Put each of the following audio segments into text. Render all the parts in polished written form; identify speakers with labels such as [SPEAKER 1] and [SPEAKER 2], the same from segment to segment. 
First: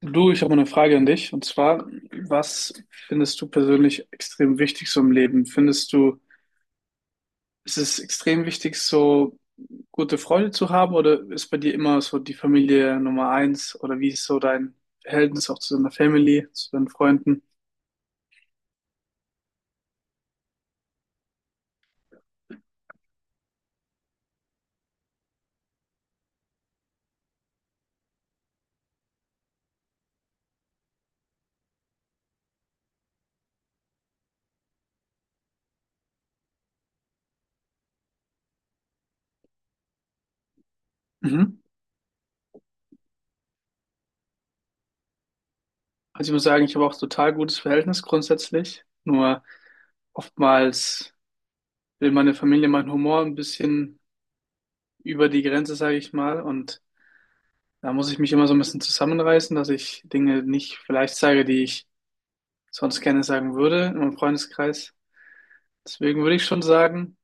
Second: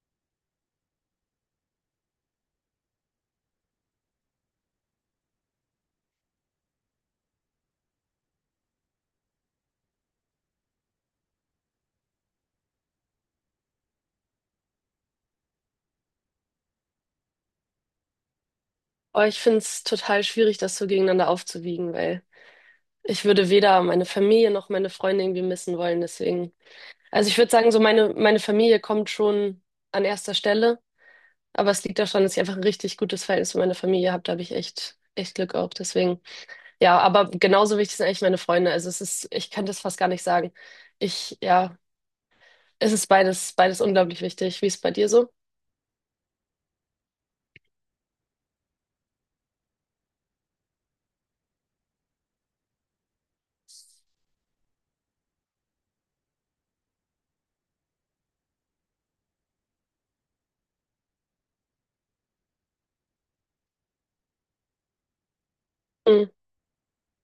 [SPEAKER 1] Du, ich habe mal eine Frage an dich. Und zwar, was findest du persönlich extrem wichtig so im Leben? Findest du, ist es extrem wichtig, so gute Freunde zu haben, oder ist bei dir immer so die Familie Nummer eins? Oder wie ist so dein Verhältnis auch zu deiner Family, zu deinen Freunden?
[SPEAKER 2] Oh, ich finde es total schwierig, das so gegeneinander aufzuwiegen, weil ich würde weder meine Familie noch meine Freunde irgendwie missen wollen. Deswegen, also ich würde sagen, so meine Familie kommt schon an erster Stelle, aber es liegt daran, dass ich einfach ein richtig gutes Verhältnis mit meiner Familie habe. Da habe ich echt, echt Glück auch. Deswegen, ja, aber genauso wichtig sind eigentlich meine Freunde. Also es ist, ich kann das fast gar nicht sagen.
[SPEAKER 1] Mhm.
[SPEAKER 2] Ja, es ist beides, beides unglaublich wichtig. Wie ist es bei dir so?
[SPEAKER 1] Also ich muss sagen, ich habe auch total gutes Verhältnis grundsätzlich. Nur oftmals will meine Familie meinen Humor ein bisschen über die Grenze, sage ich mal. Und da muss ich mich immer so ein bisschen zusammenreißen, dass ich Dinge nicht vielleicht sage, die ich sonst gerne sagen würde in meinem Freundeskreis. Deswegen
[SPEAKER 2] Hm,
[SPEAKER 1] würde ich schon sagen,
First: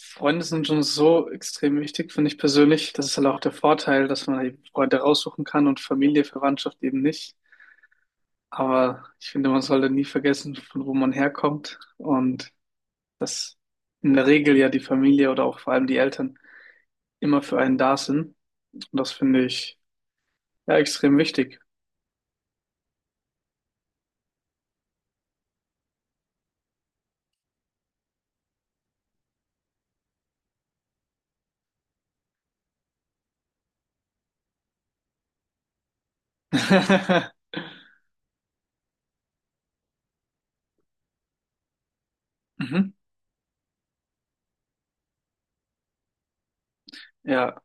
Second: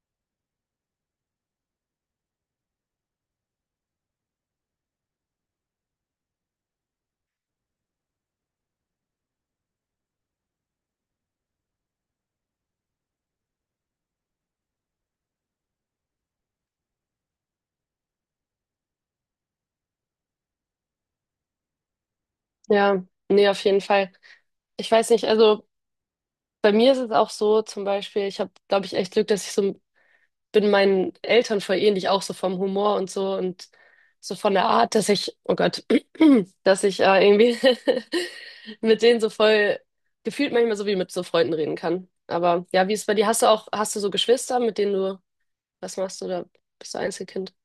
[SPEAKER 1] Freunde sind schon so extrem wichtig, finde ich persönlich. Das ist halt auch der Vorteil, dass man eben Freunde raussuchen kann und Familie, Verwandtschaft eben nicht. Aber ich finde, man sollte nie vergessen, von wo man herkommt und dass in der Regel ja die Familie oder auch vor allem die Eltern immer für einen da sind. Und das finde ich ja extrem wichtig.
[SPEAKER 2] ja, nee, auf jeden Fall. Ich weiß nicht, also. Bei mir ist es auch so, zum Beispiel, ich habe, glaube ich, echt Glück, dass ich so bin meinen Eltern voll ähnlich, auch so vom Humor und so von der Art, dass ich, oh Gott, dass ich irgendwie mit denen so voll gefühlt manchmal so wie mit so Freunden reden kann. Aber ja,
[SPEAKER 1] Mhm.
[SPEAKER 2] wie ist es bei dir? Hast du so Geschwister, was machst du da? Bist du Einzelkind?
[SPEAKER 1] Ja.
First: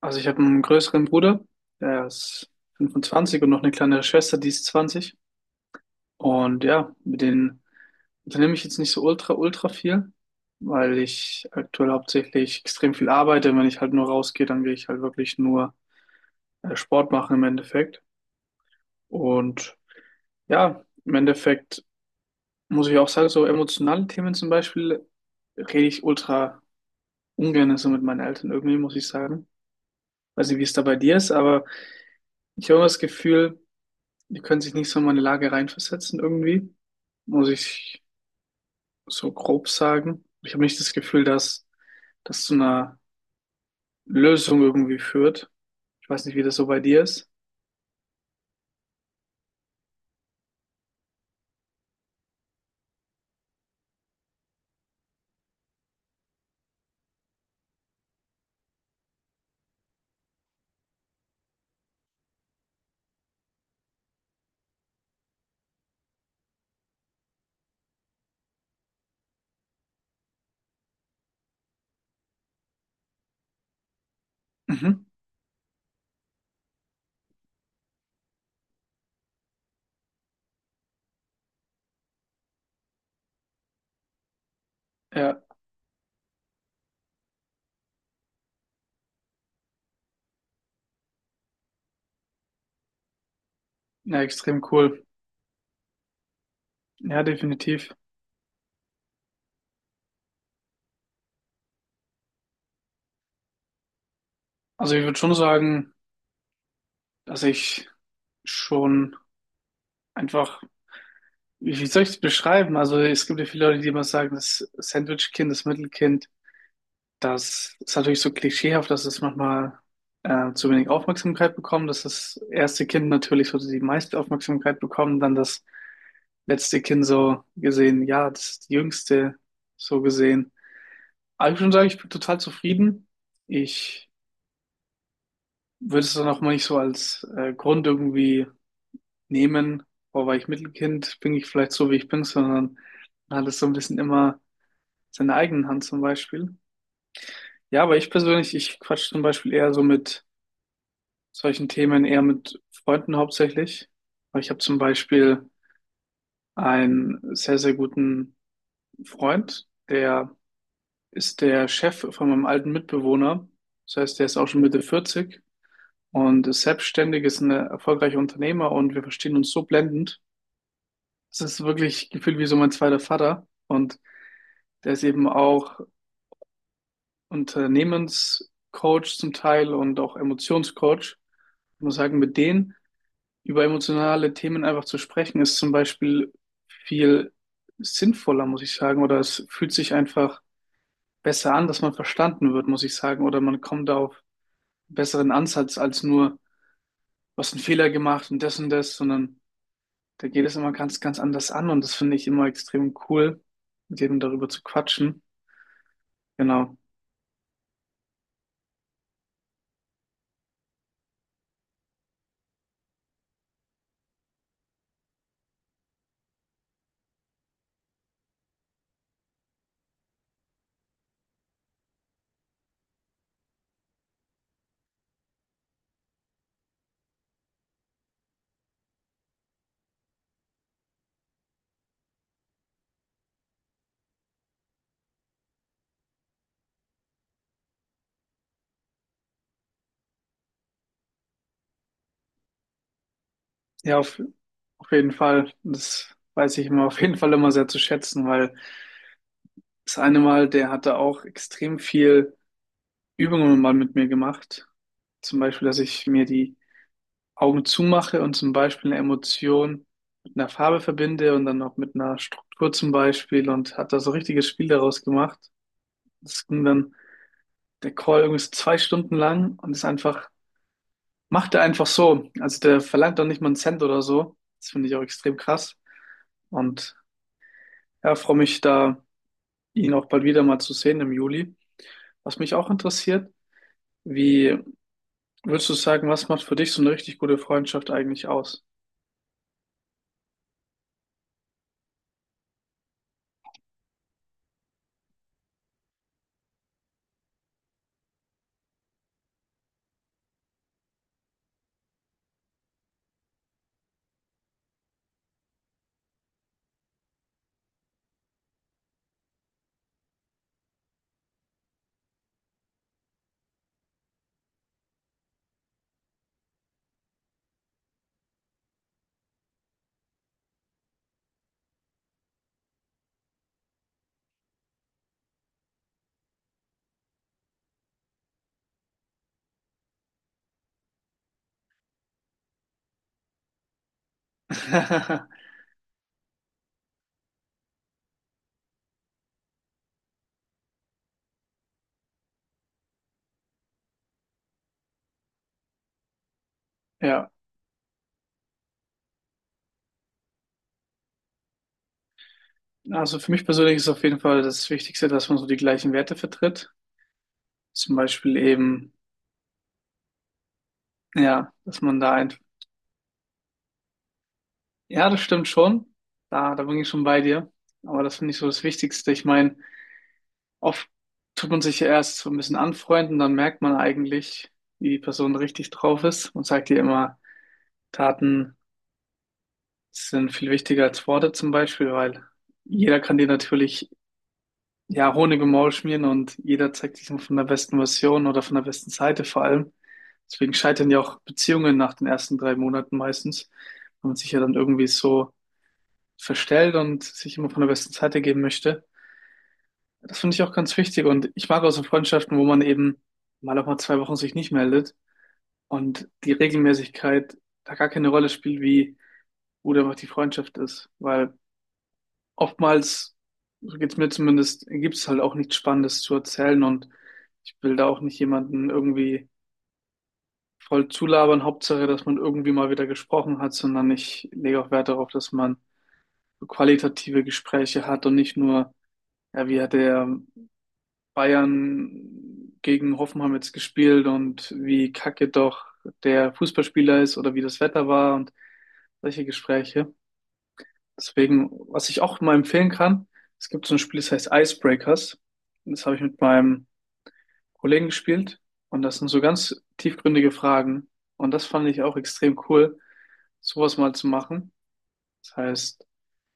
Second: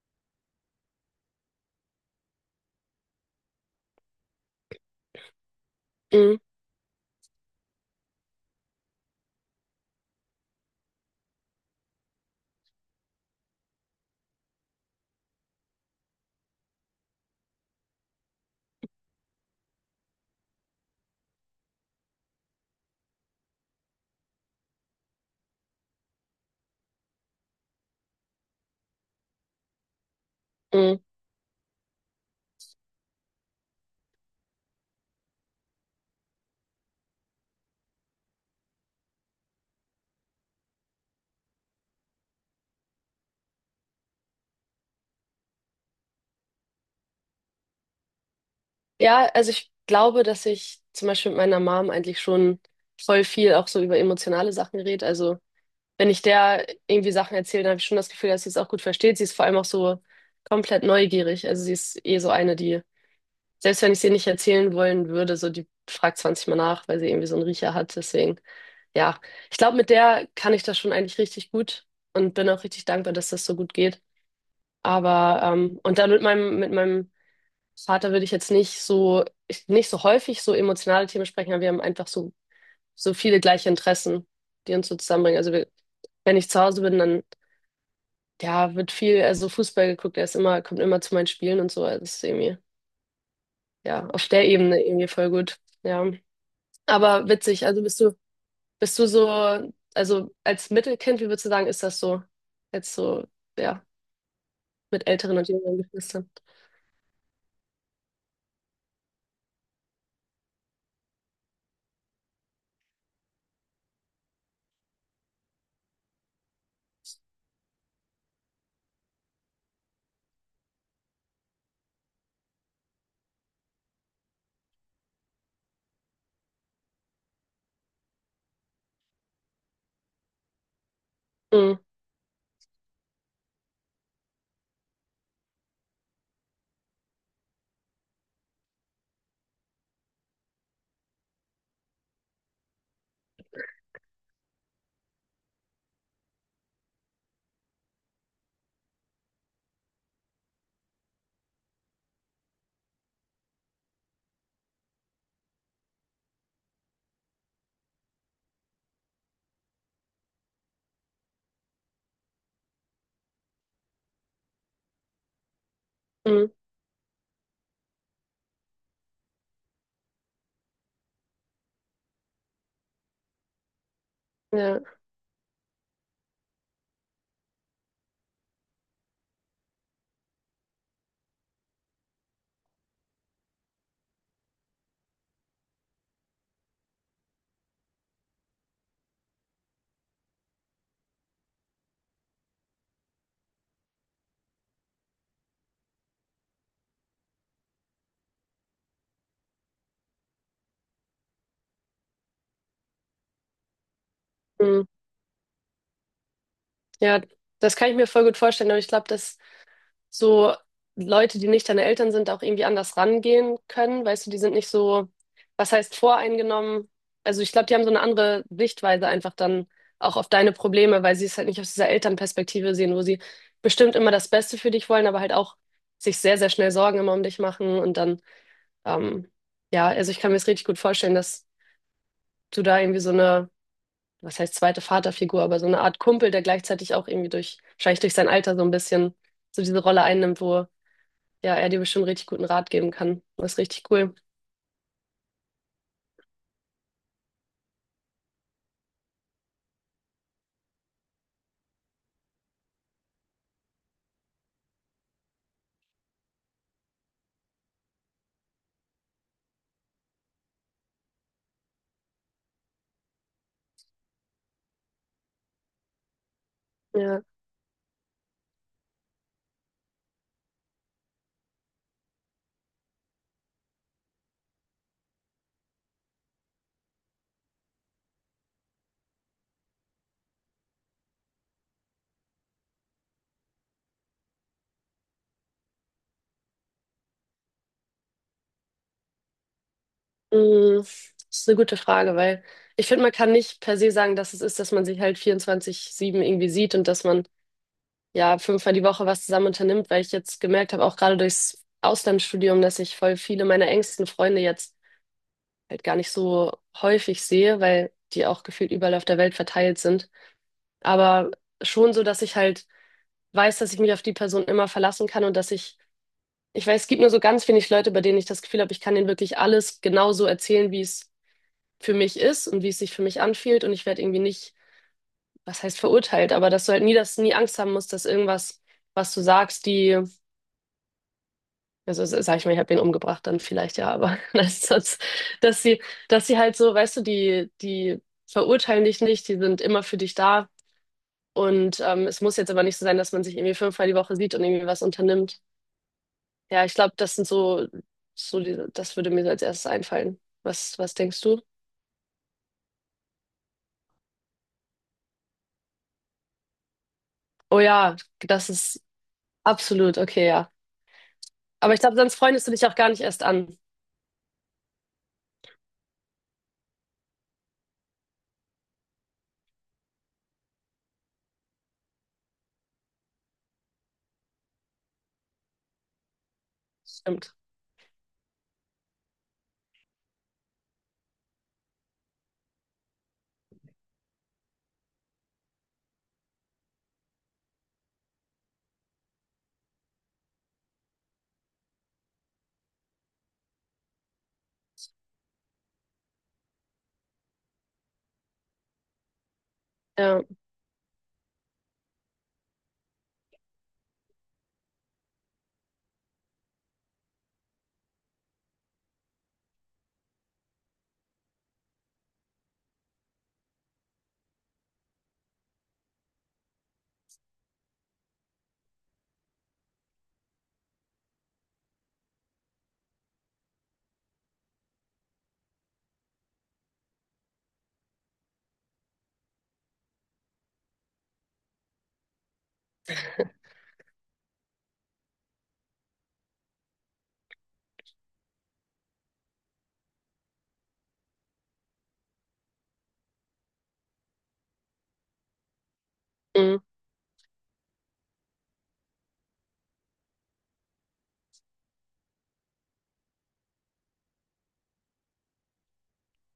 [SPEAKER 1] Also ich habe einen größeren Bruder, der ist 25, und noch eine kleinere Schwester, die ist 20.
[SPEAKER 2] Mhm.
[SPEAKER 1] Und ja, mit denen unternehme ich jetzt nicht so ultra, ultra viel, weil ich aktuell hauptsächlich extrem viel arbeite. Wenn ich halt nur rausgehe, dann gehe ich halt wirklich nur Sport machen im Endeffekt. Und ja, im Endeffekt muss ich auch sagen, so emotionale Themen zum Beispiel rede ich ultra ungern so mit meinen Eltern irgendwie, muss ich sagen. Weiß nicht, wie es da bei
[SPEAKER 2] Mhm.
[SPEAKER 1] dir ist, aber ich habe immer das Gefühl, die können sich nicht so in meine Lage reinversetzen irgendwie, muss ich so grob sagen. Ich habe nicht das Gefühl, dass das zu einer Lösung irgendwie führt. Ich weiß nicht, wie das so bei dir ist.
[SPEAKER 2] Ja, also ich glaube, dass ich zum Beispiel mit meiner Mom eigentlich schon voll viel auch so über emotionale Sachen rede. Also wenn ich der irgendwie Sachen erzähle, dann habe ich schon das Gefühl, dass sie es auch gut versteht. Sie ist vor allem auch so komplett neugierig. Also sie ist eh so eine, die, selbst wenn ich sie nicht erzählen wollen würde, so die fragt 20 Mal nach, weil sie irgendwie so einen Riecher hat. Deswegen, ja, ich glaube, mit der kann ich das schon eigentlich richtig gut und bin auch richtig dankbar, dass das so gut geht.
[SPEAKER 1] Mhm.
[SPEAKER 2] Aber, und dann mit meinem Vater würde ich jetzt nicht so, ich, nicht so häufig so emotionale Themen sprechen, aber wir haben einfach so viele gleiche Interessen, die uns so
[SPEAKER 1] Ja,
[SPEAKER 2] zusammenbringen. Also wir, wenn ich zu Hause bin, dann ja, wird viel, also Fußball geguckt, er ist immer, kommt immer zu meinen Spielen und so, also das ist irgendwie, ja,
[SPEAKER 1] ja,
[SPEAKER 2] auf der
[SPEAKER 1] extrem
[SPEAKER 2] Ebene
[SPEAKER 1] cool.
[SPEAKER 2] irgendwie voll gut, ja.
[SPEAKER 1] Ja,
[SPEAKER 2] Aber witzig, also
[SPEAKER 1] definitiv.
[SPEAKER 2] bist du so, also als Mittelkind, wie würdest du sagen, ist das so, jetzt so, ja,
[SPEAKER 1] Also ich
[SPEAKER 2] mit
[SPEAKER 1] würde schon
[SPEAKER 2] älteren und jüngeren
[SPEAKER 1] sagen,
[SPEAKER 2] Geschwistern?
[SPEAKER 1] dass ich schon einfach, wie soll ich es beschreiben? Also es gibt ja viele Leute, die immer sagen, das Sandwich-Kind, das Mittelkind. Das ist natürlich so klischeehaft, dass es manchmal zu wenig Aufmerksamkeit bekommt, dass das erste Kind natürlich so die meiste Aufmerksamkeit bekommt, dann das letzte Kind so gesehen, ja, das ist die jüngste so gesehen. Aber ich würde schon
[SPEAKER 2] Mm,
[SPEAKER 1] sagen, ich bin total zufrieden. Ich würde es dann auch mal nicht so als Grund irgendwie nehmen, boah, weil ich Mittelkind bin, ich vielleicht so, wie ich bin, sondern man hat es so ein bisschen immer in seiner eigenen Hand zum Beispiel. Ja, aber ich persönlich, ich quatsch zum Beispiel eher so mit solchen Themen eher mit Freunden hauptsächlich. Aber ich habe zum Beispiel einen sehr, sehr guten Freund, der ist der Chef von meinem alten Mitbewohner. Das heißt, der ist auch schon Mitte 40 und
[SPEAKER 2] mm,
[SPEAKER 1] ist selbstständig, ist ein erfolgreicher Unternehmer, und wir verstehen uns so blendend. Es ist wirklich gefühlt wie so mein zweiter Vater, und
[SPEAKER 2] ja,
[SPEAKER 1] der ist eben auch Unternehmenscoach zum Teil und auch Emotionscoach. Ich muss sagen, mit denen über emotionale Themen einfach zu sprechen, ist zum Beispiel viel sinnvoller, muss ich sagen, oder es fühlt sich einfach besser an, dass man verstanden wird, muss ich sagen, oder man kommt auf einen besseren Ansatz als nur, du hast einen Fehler gemacht und das, sondern da geht es immer ganz, ganz anders an, und das finde ich immer extrem cool, mit jedem darüber zu
[SPEAKER 2] mm,
[SPEAKER 1] quatschen. Genau.
[SPEAKER 2] ja, das kann ich mir voll gut vorstellen, aber ich glaube, das so Leute, die nicht deine Eltern sind, auch irgendwie anders rangehen können. Weißt du, die sind nicht so, was heißt voreingenommen? Also ich glaube, die haben so eine andere Sichtweise einfach dann auch auf deine Probleme, weil sie es halt nicht aus dieser Elternperspektive sehen, wo sie bestimmt immer das Beste für dich wollen, aber halt auch sich sehr, sehr schnell Sorgen immer um dich machen und dann, ähm, ja, also ich kann mir das richtig gut vorstellen, dass du da irgendwie so eine, was heißt zweite Vaterfigur, aber so eine Art Kumpel, der gleichzeitig auch irgendwie wahrscheinlich durch sein Alter so ein bisschen so diese Rolle einnimmt, wo ja, er dir bestimmt richtig guten Rat geben kann. Das ist richtig
[SPEAKER 1] Ja,
[SPEAKER 2] cool.
[SPEAKER 1] auf jeden Fall. Das weiß ich immer auf jeden Fall immer sehr zu schätzen, weil das eine Mal, der hatte auch extrem viel Übungen mal mit mir gemacht. Zum Beispiel, dass ich mir die Augen zumache und zum Beispiel eine Emotion mit einer Farbe verbinde und dann auch mit einer Struktur zum Beispiel, und hat da so ein richtiges Spiel daraus gemacht. Das ging dann
[SPEAKER 2] Ja,
[SPEAKER 1] der Call irgendwie so zwei Stunden lang und ist einfach, macht er einfach so. Also der verlangt doch nicht mal einen Cent oder so. Das finde ich auch extrem krass. Und ja, freue mich da, ihn auch bald wieder mal zu sehen im Juli. Was mich auch interessiert, wie würdest du sagen, was macht für dich so eine richtig gute Freundschaft eigentlich aus?
[SPEAKER 2] mm, das ist eine gute Frage, weil ich finde, man kann nicht per se sagen, dass es ist, dass man sich halt 24/7 irgendwie sieht und dass man ja fünfmal die Woche was zusammen unternimmt, weil ich jetzt gemerkt habe, auch gerade durchs Auslandsstudium, dass ich voll viele meiner engsten Freunde jetzt halt gar nicht so häufig sehe, weil die auch gefühlt überall auf der Welt verteilt sind. Aber schon so, dass ich halt weiß, dass ich mich auf die Person immer verlassen kann und dass ich ich weiß, es gibt nur so ganz wenig Leute, bei denen ich das Gefühl habe, ich kann denen wirklich alles genauso erzählen, wie es für mich ist und wie es sich für mich anfühlt. Und ich werde irgendwie nicht, was heißt verurteilt, aber dass du halt nie das, nie Angst haben musst, dass irgendwas, was du sagst, also sag ich mal, ich habe den umgebracht, dann vielleicht ja, aber dass sie, dass sie halt so, weißt du, die verurteilen dich nicht, die sind immer für dich da. Und es muss jetzt aber nicht so sein, dass man sich irgendwie fünfmal die Woche sieht und irgendwie was unternimmt. Ja, ich glaube, das sind
[SPEAKER 1] Ja,
[SPEAKER 2] so, so diese, das würde mir so als erstes einfallen. Was, was denkst du?
[SPEAKER 1] also für mich persönlich ist auf jeden Fall das Wichtigste, dass man so die gleichen Werte vertritt.
[SPEAKER 2] Oh ja,
[SPEAKER 1] Zum Beispiel
[SPEAKER 2] das ist
[SPEAKER 1] eben,
[SPEAKER 2] absolut okay, ja.
[SPEAKER 1] ja,
[SPEAKER 2] Aber ich
[SPEAKER 1] dass
[SPEAKER 2] glaube,
[SPEAKER 1] man da
[SPEAKER 2] sonst
[SPEAKER 1] ein,
[SPEAKER 2] freundest du dich auch gar nicht erst an.
[SPEAKER 1] ja, das stimmt schon. Da bin ich schon bei dir. Aber das finde ich so das Wichtigste. Ich meine, oft tut man sich ja erst so ein bisschen anfreunden, dann merkt man eigentlich, wie die Person richtig drauf ist. Man sagt ja immer,
[SPEAKER 2] Stimmt.
[SPEAKER 1] Taten sind viel wichtiger als Worte zum Beispiel, weil jeder kann dir natürlich ja Honig im Maul schmieren, und jeder zeigt sich von der besten Version oder von der besten Seite vor allem. Deswegen scheitern ja auch Beziehungen nach den ersten drei Monaten meistens, wenn man sich ja dann irgendwie so verstellt und sich immer von der besten Seite geben möchte. Das
[SPEAKER 2] Ja,
[SPEAKER 1] finde ich auch ganz wichtig, und ich mag auch so Freundschaften, wo man eben mal auch mal zwei Wochen sich nicht meldet und die Regelmäßigkeit da gar keine Rolle spielt, wie gut einfach die Freundschaft ist, weil oftmals, so geht's mir zumindest, gibt's halt auch nichts Spannendes zu erzählen, und ich will da auch nicht jemanden irgendwie voll zulabern. Hauptsache, dass man irgendwie mal wieder gesprochen hat, sondern ich lege auch Wert darauf, dass man so qualitative Gespräche hat und nicht nur, ja, wie hat der Bayern gegen Hoffenheim jetzt gespielt und wie kacke doch der Fußballspieler ist oder wie das Wetter war und solche Gespräche. Deswegen, was ich auch mal empfehlen kann, es gibt so ein Spiel, das heißt Icebreakers. Das habe ich mit
[SPEAKER 2] mm,
[SPEAKER 1] meinem Kollegen gespielt, und das sind so ganz tiefgründige Fragen. Und das fand ich auch extrem cool, sowas mal zu machen. Das heißt,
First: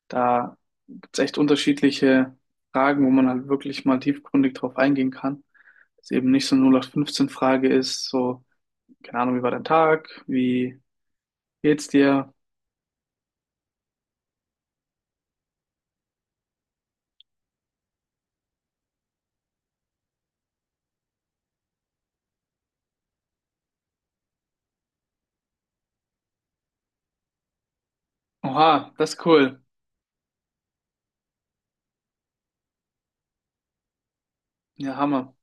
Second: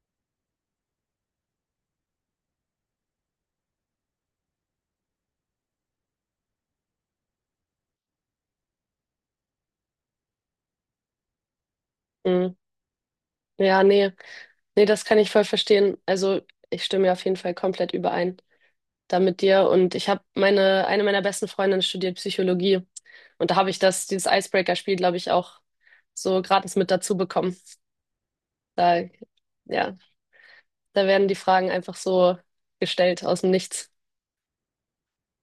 [SPEAKER 1] da gibt's echt unterschiedliche Fragen, wo man halt wirklich mal tiefgründig drauf eingehen kann. Dass es eben nicht so eine 0815-Frage ist, so, keine Ahnung, wie war dein Tag? Wie geht's dir?
[SPEAKER 2] mm. Ja, nee, nee, das kann ich voll verstehen. Also, ich stimme ja auf jeden Fall komplett überein da mit dir. Und ich habe meine, eine meiner besten Freundinnen studiert Psychologie. Und da habe ich dieses Icebreaker-Spiel, glaube ich, auch so gratis mit dazu bekommen.
[SPEAKER 1] Oha,
[SPEAKER 2] Da,
[SPEAKER 1] das ist cool.
[SPEAKER 2] ja. Da werden die Fragen einfach so gestellt aus dem Nichts.
[SPEAKER 1] Ja, Hammer.